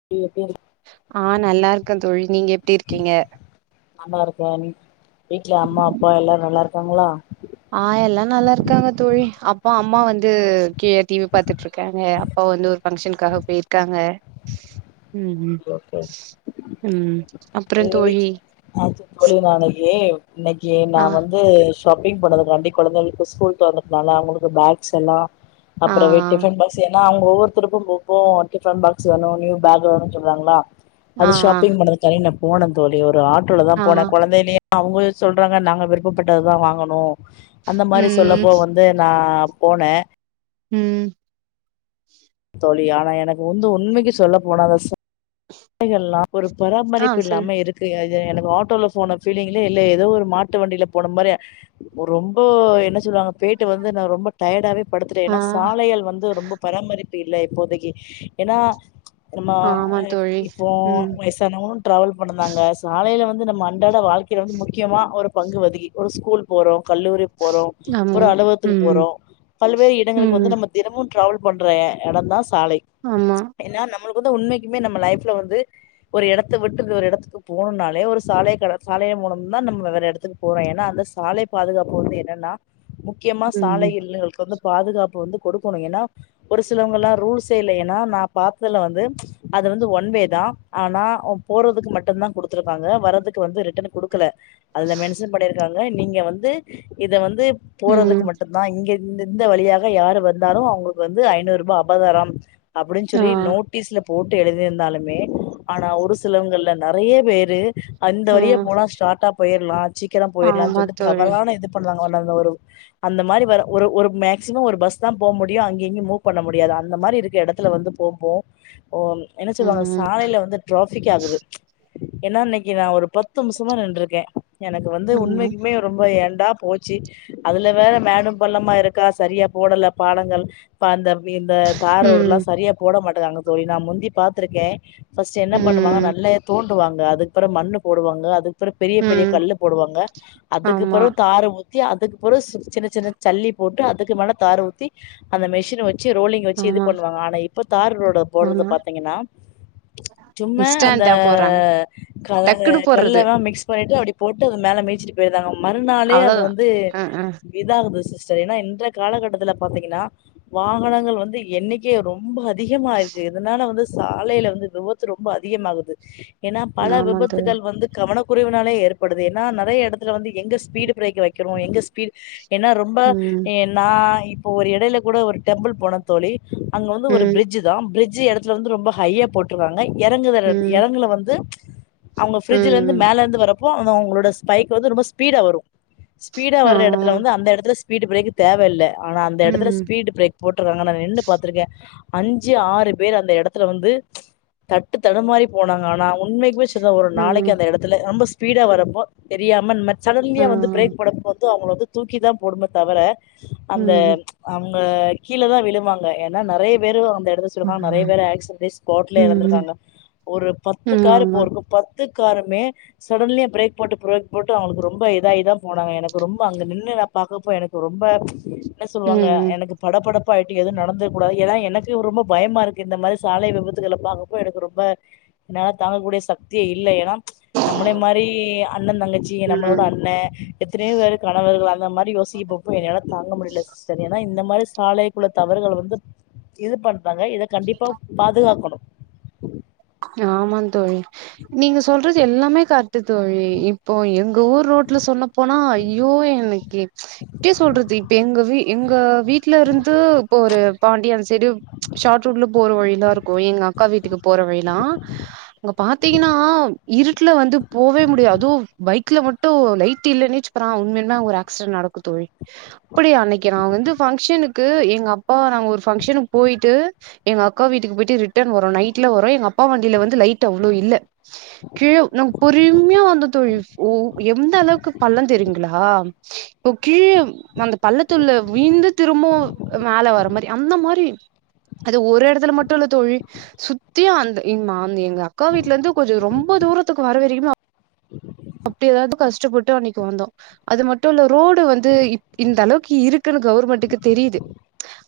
[unintelligible] ஆ நல்லா இருக்கே தோழி நீங்க எப்டி இருக்கீங்க நல்லாருக்கே வீட்ல அம்மா அப்பா எல்லாரு நல்லாருக்காங்ளா ஆ எல்லா நல்லா இருக்காங்க தோழி அப்பா அம்மா வந்து கீழ டிவி பாத்துட்டுருக்காங்க அப்பா வந்து ஒரு ஃபங்க்ஷனுக்காக போயிருக்காங்க ம் ம் ஓகே ஓகே ம் அப்பறந்தோழி ஆ [unintelligible] தோழி நாளைக்கி இன்னைக்கி நா ஆ வந் து ஷாப்பிங் பண்ணதுக்காண்டி கொழந்தைகளுக்கு ஸ்கூல் தொறந்துனால அவுங்களுக்கு பேக்ஸ் எல்லா ஆ அப்பறவே டிஃபன் பாக்ஸ் ஏனா அவுங்க ஒவ்வொருத்தருக்கும் [unintelligible] டிஃபன் பாக்ஸ் வேணு நியூ பேக் வேணு சொல்றாங்களா ஆ அது ஆ ஷாப்பிங் பண்றதுக்காவே நா போனே தோழி ஒரு ஆட்டோலதா ஆ போனே ஆ கொழந்தைகளையே அவங்களே சொல்றாங்க நாங்க விருப்பப்பட்டதுதா வாங்கணு அந்த மாரி ம் சொல்லப்போ வந் து நா போன ம் தோழி ஆனா எனக்கு வந்து உண்மைக்கி சொல்ல போனா அந்த சா லைகல்லா ஒரு ஆ பராமரிப்பு சொல்லு இல்லாம இருக் கு எனக்கு ஆட்டோல போன ஃபீலிங்லே இல்ல ஏதோ ஒரு மாட்டு வண்டியில போன மாரி ரொம்ப என்ன சொல்லுவாங்க பேட்டு வந்து நா ரொம்ப டயர்டாவே படுத்துட்டே ஆ ஏனா சாலைகள் வந்து ரொம்ப பராமரிப்பு இல்ல இப்போதைக்கி ஏனா நம்ம ஆமா தோழி இப்போ ம் வயசானவு டிராவல் பண்ணுந்தாங்க சாலையில வந்து நம்ம அன் றாட வாழ்க்கையில வந்து முக்கியமா ஒரு பங்குவதகி ஒரு ஸ்கூல் போறோ கல்லூரி போறோ ஆமா ஒரு அலுவகத்துக்கு ம் போறோ பல்வேறு இடங்களுக்கு ம் வந்து நம்ம தினமு ட்ராவல் பண்ற எ எடந்தீ சாலை ஆமா ஏன்னா நம்மளுக்கு வந்து உண்மைக்குமே நம்ம லைப் ஃப்ல வந்து ஒரு எடத்த விட்டு இன்னோர் எடத்துக்கு போணுன்னாலே ஒரு சாலை கட சாலைய மூலம்தா நம்ம வேற எடத்துக்கு போறோ ஏன்னா அந்த சாலை பாதுகாப்பு வந்து என்னன்னா முக்கியமா ம் சாலை [unintelligible] வந்து பாதுகாப்பு வந்து கொடுக்கணு ஏன்னா ஒரு சிலவங்கல்லா ரூல்ஸே இல்ல ஏன்னா நா பாத்ததுல வந்து அது வந்து ஒ ன் வேதா ஆனா போறதுக்கு மட்டுந்தா குடுத்துருப்பாங்க வர்றதுக்கு வந்து ரிட்டன் குடுக்கல அதுல மென்ஷன் பண்ணிருக்காங்க நீங்க வந்து இத வந்து ம் போறதுக்கு மட்டு ந்தா இங்க இந் இந்த வழியாக யாரு வந்தாலு அவங்களுக்கு வந்து ஐநூறுபா அபதாரம் அப்டின் ஆ சொல்லி நோட்டீஸ்ல போட்டு எழுதிருந்தாலு மே ஆனா ஒரு சிலவங்க இல்ல நறைய பேரு அந்த ஆ வழியா போனா ஸ்டாட்டா போய்ர்லா சீக்கிரொ போய்ர்லான் ஆமா சொல்ட்டு தோழி தவறான எ பண்வாங்க [unintelligible] அந்த மாரி வர ஒரு ஒரு மேக்சிமம் ஒரு பஸ் தா போ முடியு அங்கயிங்யு மூவ் பண்ண முடியாது அந்த மாரி இருக்க எடத்துல வந்து போம்போ ஓ என்ன சொல்லுவா ம் சாலையில வந்து ட்ராஃபிக் ஆகுது ஏனா அன்னைக்கி நா ஒரு பத்து நிம்ஷமா நின்ருக்கே எனக்கு வந்து ஆமா உண்மைக்குமே ரொம்ப ஏண்டா போச்சி அதுல வேற மேடும் பள்ளமா இருக்கா சரியா போடல பாலங்கள் ப அந்த இந்த ம் தாரோடுல்லா சரியா போட மாட்டேங்றாங்க தோழி நா முந்தி பார்த்ருக்கே ஃபஸ்ட்டு என்ன பண்ணுவாங்க ம் நல்லா தோண் டுவாங்க அதுக்ப்றொ மண்ணு போடுவாங்க அதுக்ப்ற பெரிய பெரிய ம் கல்லு போடுவாங்க அதுக்கு ஆமா பெறவு தாரு ஊ த்தி அதுக்கு பெறவு சின்ன சின்ன சல்லி போட்டு அதுக்கு மேல தாரு ஊத்தி அந்த மெஷின வச் சி ரோலிங் வெச்சி இது ஆமா பண்ணுவாங்க ஆனா இப்ப தார் ரோடு போட்றது ஆமா பாத்தீங்கன்னா சும்மா அந்த இன்ஸ்டன்டா போட்றாங்க கல டக்குன்னு போட்றது கல்லலா மிக்ஸ் பண்ணிட்டு அப்டி போட்டு அது மேல மேய்ச்சிட்டு போய்ர்றாங்க மறுநாளே அது அவ்ளோதா வந்து அ அ இதாகுது சிஸ்டர் ஏன்னா இன்றைய காலக்கட்டத்துல பாத்தீங்கன்னா வாகனங்கள் வந்து எண்ணிக்கே ரொம்ப அ திஹமா இருக்கு இதனால வந்து சாலையில வந்து விபத்து ரொம்ப அதிகமாகுது ஏன்னா பல ஆமா தோழி விபத்துகள் வந்து கவனக்குறைவுனாலே ஏற்படுது ஏன்னா நறைய எடத்ல வந்து எங்க ஸ்பீடு ப்ரேக் வெக்கெறோ எங்க ஸ்பீடு ஏனா ரொ ம்ப ம் எ நா இப்போ ஒரு எடைல கூட ஒரு டெம்பிள் போன தொழி அங்க வந்து ஒரு ம் ப்ரிட்ஜுதா ப்ரிட்ஜு எடத்துல வந்து ரொம்ப ஹையா போட் ருக்காங்க எறங்குத ம் எறங்குல வந்து அவ்ங்க ஃப்ரிட்ஜுலேந்து ம் மேலர்ந்து வரப் போ அது அவ்ங்களோட ஸ்பைக் வந்து ரொம்ப ஸ்பீடா வரு ஸ்பீடா ஆ வர்ற எடத்துல வந்து அந்த எடத்துல பீடு ப்ரேக்கு தேவ இல்ல ஆனா அந்த எடத்துல ம் ஸ்பீ்டு ப்ரேக் போட்ருக்காங்க நா நின்னு பாத்துருக்கே அஞ்சி ஆறு பேர் அந்த எடத்துல வந்து தட்டு தடுமாறி போனாங்க ஆனா உண்மைக்குமே சொல்ற ஒரு நாளைக்கி ம் அந்த எடத் துல ரொம்ப ஸ்பீடா வரப்போ தெரியாம இன்மாரி ஆ சடன்லியா வந்து ப்ரேக் போடப்போ அவ்ங்கள வந்து தூக்கி தா போடுமே தவர அந்த ம் ம் அவ்ங்க கீழதா விழுவாங்க ஏன்னா நறைய பேரு அந்த எடத்து [unintelligible] நறைய பேரு ஆக்சிடன்ட ல எறந்துருக்காங்க ஒரு பத்து ம் காரு ஆமா [unintelligible] பத்து காருமே சடன்லியா ப்ரேக் போட்டு ப்ரேக் போட்டு அவ்ங்களுக்கு ரொம்ப இதாய்தா போனாங்க எனக்கு ரொம்ப அங்க நின்னு நா பாக்கப்போ எனக்கு ரொம்ப என்ன சொல்வாங்க ம் எனக்கு படப்படப்பாய்ட்டு எதுவு நடந்துறக் கூடாது ஏனா எனக்கு ரொம்ப பயமா இருக்கு இந்த மாரி சாலை விபத் துகள பாக்கப்போ எனக்கு ரொம்ப என்னால தாங்கக்கூடிய சக்தியே இல்ல ஏன்னா நம்மனே மாரி அண்ணந் தங்கச்சி நம்மளோட ம் அண்ணே எத்தனையோ பேருக் கணவர்கள் அந்த மாரி யோசிக போப்போ எனைனாலத் தாங்க முடிலச் சரியனா இந்த மாரி சாலைக்குள்ளத் தவறுகள வந்துப் இதுப் பண்றாங்க இதக் கண்டிப்பாப் பாதுகாக்கன் ஆமாந் தோழி நீங்க சொல்றது எல்லாமே கர்ட்டுத் தோழி இப் இப்போ எங்க ஊர் ரோட்ல சொன்னப் போனா ஐயோ என்னைக்கி டியே சொல்றது இப்ப எங்க வீ எங்க வீட்லருந்து இப்போ ஒரு பாண்டிய அந்த சைடு ஷார்ட் ரூட்லப் போற வழிலா இருக்கு எங்கக் கா வீட்டுக்கு போற வழிலா அங்க பாத்தீங்கனா இருட்ல வந்துப் போவே முடியா அது பைக்ல மட்டு லைட்டில்லனேச்ப்பறா உண்மையல்மே அங்க ஒரு ஆக்சிடென்ட் நடக்குத் தோழி ப்புடி அன்னைக்கி நா வந்து ஃபங்க்ஷனுக்கு எங்க அப்பா நாங்க ஒரு ஃபங்க்ஷனுக் போயிட்டு எங்க அக்கா வீட்டுக்கு போயிட்டு ரிட்டர்ன் வரோ நைட்ல வரோ எங்க அப்பா வண்டில வந்து லைட் அவ்ளோ இல்ல கீழவ் நம் பொறும்யா வந்தோ தோழி வு எந்தளவுக்கு பள்ளந் தெரியுங்ளா ஓக் கீழம் நந்தப் பள்ளத்துள்ள வீந்து திரும்பவு மேல வர மாரி அந்த மாரி அது ஒரு எடத்துல மட்டு இல்லத் தோழி சுத்தியு அந்த இங் மாந் எங்க அக்கா வீட்லந்து கொஞ்சோ ரொம்ப தூரத்துக்கு வர வெரிகுமாப் அப்டி எதாவது கஷ்டப்பட்டு அன்னைக்கு வந்தோ அது மட்டுல்ல ரோடு வந்து இப் இந்தளவுக்கு இருக்குனு கவுவர்மெண்ட்டுக்கு தெரியிது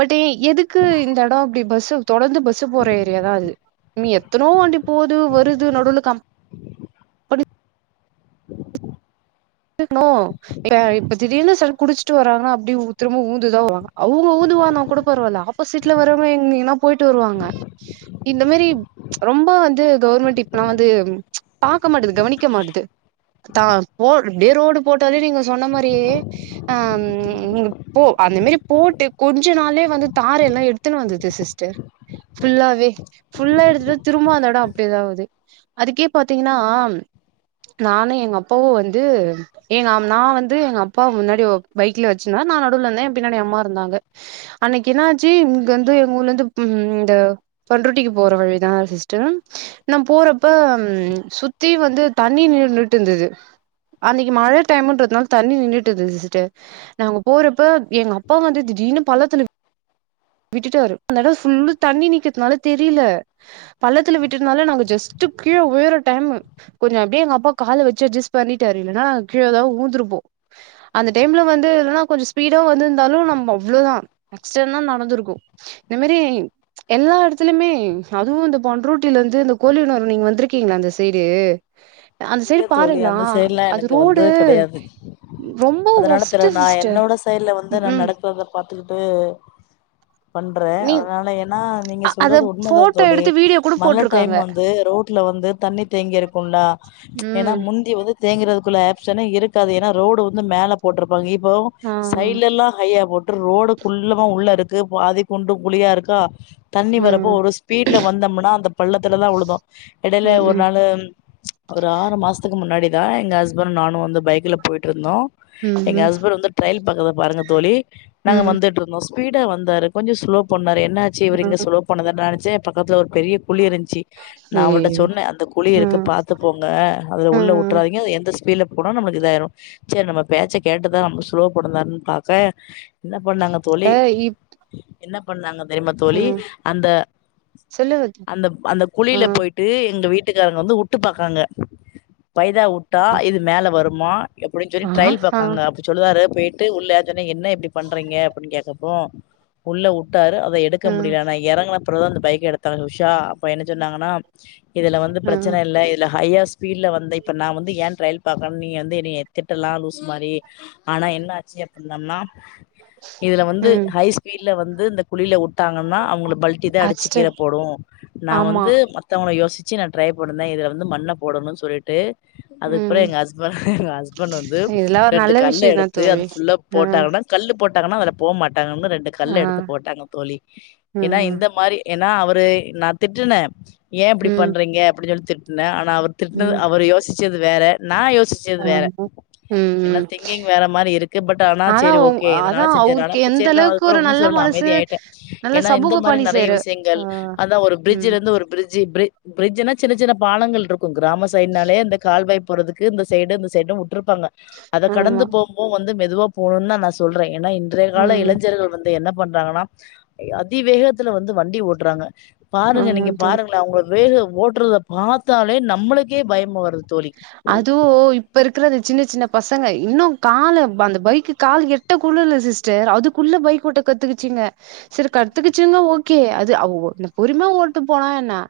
பட்டு இ எதுக்கு இந்த எடோ இப்டி பஸ்சு தொடர்ந்து பஸ்சு போற ஏரியாதா அது மீ எத்தனோ வாண்டிப் போது வருது நடுலக்கம் [unintelligible] இப்ப இப்ப திடீர்னு சர்க் குடிச்ட்டு வராங்கனா அப்டிவு திரும்ப ஊந்துதா வவுவாங்க அவுங்க ஊந்துவானாக் கூடப் பரவால அப் போசிட்ல வரவுங்க எங் எங்கனாப் போயிட்டு வருவாங்க இந்த மேரிப் ரொம்ப வந்து கவுர்மெண்ட் இப்பலா வந்து பாக்க மாட்டுது கவனிக்க மாட்டுது தாம் போ டே ரோடு போட்டாலே நீங்க சொன்ன மாரியே ஆம் இங்கப்போ அந்த மேரிப் போட்டு கொஞ்ச நாளே வந்துத் தார் எல்லா எடுத் த்துனு வந்தது சிஸ்டர் ஃபுல்லாவே ஃபுல்லா எடுத்துடு திரும்ப அந்த எடோ அப்டேதாவுது அதுக்கே‌ப் பாத்திங்கினாம் நானு எங்க அப்பாவு வந்து ஏகாம் நா வந்து எங்க அப்பா முன்னாடி ஓப் பைக்ல வெச்சுந்தா நா நடுவுலந்தே எம் பின்னாடி எ அம்மா இருந்தாங்க அன்னைக்கு என்னாச்சி இங்கந்து எங்கூர்லந்துப் ம் இந்த பண்ருட்டிக்கு போற வழிதா சிஸ்டர் நம் போறப்பம் சுத்தி வந்து தண்ணி நின்னுனுட்டுந்தது அன்னைக்கு மழ டைமுன்றத்னால தண்ணி நின்னுட்டுந்தது சிஸ்டர் நாங்க போறப்ப எங்கப்பா வந்து திடீர்னு பள்ளத்துலன் விட்டுட்டாரு அந்த எடோ ஃபுல்லுத் தண்ணி நிக்குத்னாலத் தெரில பள்ளத்துல விட்டுட்னால நாங்க ஜஸ்ட்டு கீழ உயற டைமு கொஞ்சோ அப்டியே எங்கப்பா கால வெச்சு அஜ்ஸ்ட் பண்ணிட்டாரு இலனா கீழதா ஊந்துருப்போ அந்த டைம்ல வந்து இல்லனா கொஞ்சோ ஸ்பீடா வந்துந்தாலு நம்ம அவ்ளோதா அக்சிடென்னா நடந்துர் ருகு இந்த மேரி எல்லா எடத்லிமே அதுவு இந்த பண்ருட்டிலர்ந்து இந்த கோழினூர் நீங்க வந்திருக்கீங்ளா இந்த சைடு அந்த சைடு இல்லத் தோழி பாருங்களா அந்த சைட்லா அது எனக்கு ரோடு வந்தது கெடையாது ரொம்ப அதனால ஒஸ்ட்டு திறநா சிஸ்டர் என்னோட சைல்ல வந்து ம் நா ம் நடப்பத பாத்துகிட்டு பண்றே நீ அதனால எனா நீங்க அ அத சொல்றது உண்மதா போட்டோ தோழி எடுத்து வீடியோ கூட மழ டைம் போட்ருக்காங்க வந்து ரோட்ல வந்து தண்ணி தேங்கி இருக்கும்லா ஏன்னா ம் முந்தி வந்து தேங்குறதுக்குள்ள ஆஃப்ஷன் இருக்காது ஏன்னா ரோடு வந்து மேல போட்ருப்பாங்க இப் போ ஆ சைடுல எல்லா ஹையா போட்டு ரோடு குள்ளமா உள்ள இருக்கு பாதி குண்டும் குழியா இருக்கா தண்ணி வரப்போ ம் ஒரு ஸ்பீடுல வந்தோமுனா அந்த பள்ளத்துலதா வுழுந்தோ எடையில ம் ஒரு ம் நாளு ஒரு ஆறு மாசத்துக்கு முன்னாடிதா எங்க ஹஸ்பண்ட் நானு வந்து பைக்ல போயிட்டு இருந்தோ ம் எங்க ம் ஹஸ்பண்ட் வந்து டிரையல் பக்கறத பாருங்க தோழி நாங்க ம் வந்துட்டு இருந்தோ ஸ்பீடா வந்தாரு கொஞ்சோ ஸ்லோ பண்ணாரு என்னச்சு இவரு இங்க ம் ஸ்லோ பண்ணுதா நனைச்சே பக்கத்து ஒரு பெரிய குழி இருந்துச்சு நா அவருட்ட ஐயையோ சொன்னே அந்த குழி இருக்கு ம் பாத் போங்க அதுல உள்ள ம் வுட்டுறாதீங்க அது எந்த ஸ்பீட்ல போன நம்மளுக்கு இதாயிரு சேரி நம்ம பேச்ச கேட்டுதா நம்ம ஸ்லோ பண்ணுதான்னு பாக்ற என்ன பண்ணாங்க தோழி அ இப் என்ன பண்ணாங்க தெரியுமா தோழி ம் அந்த சொல்லு வத் அந்த அந்த குழில ம் போயி ட்டு எங்க வீட்டுக்காரங்க வந்து வுட்டு பாக்கறாங்க வைதா வுட்டா இது மேல வருமா எப்படின்னு சொல்லி ஆ ட்ரைல் ஆ பாக்காங்க ப்ப சொல்லுவாரு போயிட்டு உள்ள நா சொன்னே என்ன இப்படி பண்றீங்க அப்படின்னு கேட்டப்போ உள்ள வுட்டாரு அத எடுக்க ம் முடியல நா எறங்கினப்பறந்தா அந்த பைக்க எடுத்தாங்க உஷா அப்ப என்ன சொன்னாங்கன்னா இதுல வந்து ம் பிரச்சன இல்ல இதுல ஹையா ஸ்பீடுல வந்த இப்ப நா வந்து ஏன் டிரையல் பாக்கனு நீங்க வந்து என்னய திட்டலா லூஸ் மாரி ஆனா என்ன ஆச்சு அப்டிந்தம்னா இதுல வந்து ம் ஹை ஸ்பீடுல வந்து குழில வுட்டாங்கன்னா அவங்க பல் டிதா அடிச்சு கீழ அஸ்டன் போடு நா ஆமா வந்து மத்தவங்கள யோசிச்சி நா டிரை பண் ணுன இதுல வந்து மண்ண போடணுனு சொல்லிட்டு ம் அதுக்குபிறகு எங்க ஹஸ்ப எங்க ஹஸ்பண்ட் வந்து இதெல்லா ஒரு ரெண்டு நல்ல கல்ல விஷயந்தா எடுத்து அது தோழி ஃபுல்லா ஆ போட்டாங்கன்னா கல்லு போட்டாங்கன்னா அதுல போ மாட்டாங்க ரெண்டு ஆ கல்ல எடுத்து போட்டாங்க தோழி ஏன்னா ம் இந்த மாரி என்னா அவரு நா திட்டுனே ஏ இப்படி ம் பண்றீங்க அப்டின்னு சொல்லி திட்டுனே ஆனா அவர் திட்டுனதா அவர் யோசிச்சது வேற நா யோசி ஆஹ ஏன்னா திங்கிங் வேற மாரி இருக்கு பட் ஆனா சேரி உங் ஓகே இதனால அதா செஞ்சனால அவருக்கு அப்ப எந்த சேரி நா அளவுக்கு அப்பறோ ஒரு ஒன்னு நல்ல சொல்லல மனசு அமைதி ஆயிட்டே நல்ல ஏன்னா இந்த சமூக மாரி பணி நறைய செய்ற விஷயங்கள் ஆ அதா ஒரு ம் பிரிட்ஜ்ல இருந்து ஒரு பிரிட்ஜ் பிரிட்ஜ்னா சின்ன சின்ன பாலங்கள் இருக்கும் கிராம சைடுனாலே அந்த கால்வாய் போறதுக்கு இந்த சைடு இந்த சைடு விட்டருப்பாங்க அதை ஆமா கடந்து போகும்போது வந்து மெதுவா போணுனுதா நா சொல்றே ஏன்னா இன்றைய கால ம் இளைஞர்கள் வந் து என்ன பண்றாங்கன்னா அதிவேகத்துல வந்து வண்டி ஓட்றாங்க பாருங்க ஆமா நீங்க தோ பாருங்கள அவங்க வேக ஓட்டுறத பாத்தாலே நம்மளுக்கே பயமா வருது தோழி அதுவு இப்ப இருக்கிற அந்த சின்ன சின்ன பசங்க இன்னு கால அந்த பைக்கு கால் எட் டகூட இல்ல சிஸ்டர் அதுக்குள்ள பைக் ஓட்ட கத்துக்கிச்சுங்க சேரி கத்துக்கிச்சுங்க ஓகே அது அவங்க பொறுமையா ஓட்டு போனா என்ன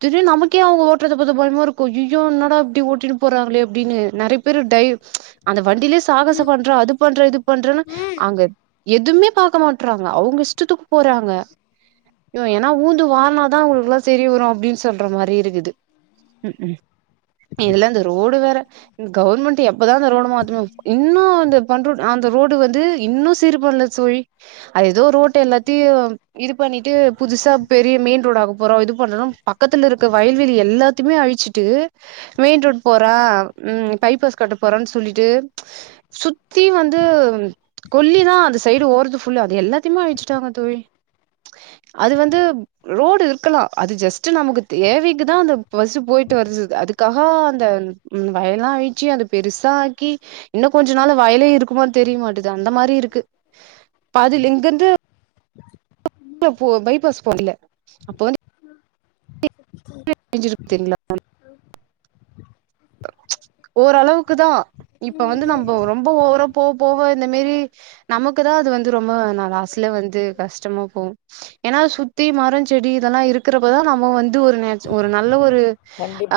இதுலயு நமக்கே அவங்க ஓட்டுறதுத பாத்தா பயமா இருக்கு ஐயயோ என்னடா இட்டி ஓட்டின்ட்டு போறாங்களே அப்டின்னு நறைய பேரு டைவ் அந்த வண்டிலேயே சாகச ம் பண்ற அது பண்ற இது பண்றேன்னு ம் அங்க எதுவுமே பாக்க மாட்டறாங்க அவங்க இஷ்டத்துக்கு போறாங்க ம் ஏன்னா வுழ்ந்து வாருனாதா அவங்களுக்குல்லா செரி வரு அப்டின்னு சொல்ற மாரி இருக்குது ம் ம் இதுல இந்த ரோடு வேற இந்த கவர்மெண்ட் எப்பதா அந்த ரோடு மாத்துமே இன்னு அந்த பண்ரு அந்த ரோடு வந்து இன்னு சீர் பண்ணல தோழி அது ஏதோ ரோட்டு எல்லாத்தையும் இது பண்ணிட்டு புதுசா பெரிய மெயின் ரோடாக்க போறோ இது பண்றோ பக்கத்துல இருக்க வயல்வெளி எல்லாத்த த்துமே அழிச்சுட்டு மெயின் ரோட் போட்ற ம் பைப்பஸ் கட்ட போறன்னு சொல்லிட்டு சுத் த்தி வந்து கொல்லிதா அந்த சைடு ஓறத்து ஃபுல்லு அது எல்லாத்தையுமே அழிச்சுட்டாங்க தோழி அது வந்து ரோடு இருக்கலா அது ஜஸ்ட் நமக்கு தேவைக்குதா அந்த பஸ்சு போயிட்டு வருது அதுக்காக அந்த ம் வயல்லாம் அழிச்சு அது பெருசா ஆக்கி இன்னும் கொஞ்ச நாள்ள வயலே இருக்குமான்னு தெரிய மாட்டது அந்த மாரி இருக்கு பாதில் இங்கிருந்து போ பைபாஸ் போ இல்ல அப்ப வந்து உஹம் ளா பெஞ்சுருக் தெரில மேம் ஓளவுக்குதா இப்ப வந்து நம்ம ரொம்ப ஓவரா போ போவ இந்த மாரி நமக்கு தா அது வந்து ரொம்ப ந லாஸ்ட்ல வந்து கஷ்டமா போகும் ஏன்னா சுத்தி மரம் செடி இதெல்லாம் இருக்குறப்ப தா நம்ம வந்து ஒரு நெ ஒரு நல்ல ஒரு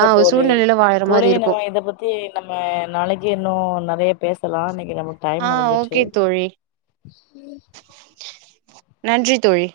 ஆ ஒரு சூழ்நிலையில வாழற மாரி இருக்கும் த்தி நம்ம நாளைக்கு இன்னும் நெறைய பேசலாம் இன்னைக்கு நமக்கு டைம் ஆ முடிஞ்சிர்சு ஓகே தோழி ம் நன்றி தோழி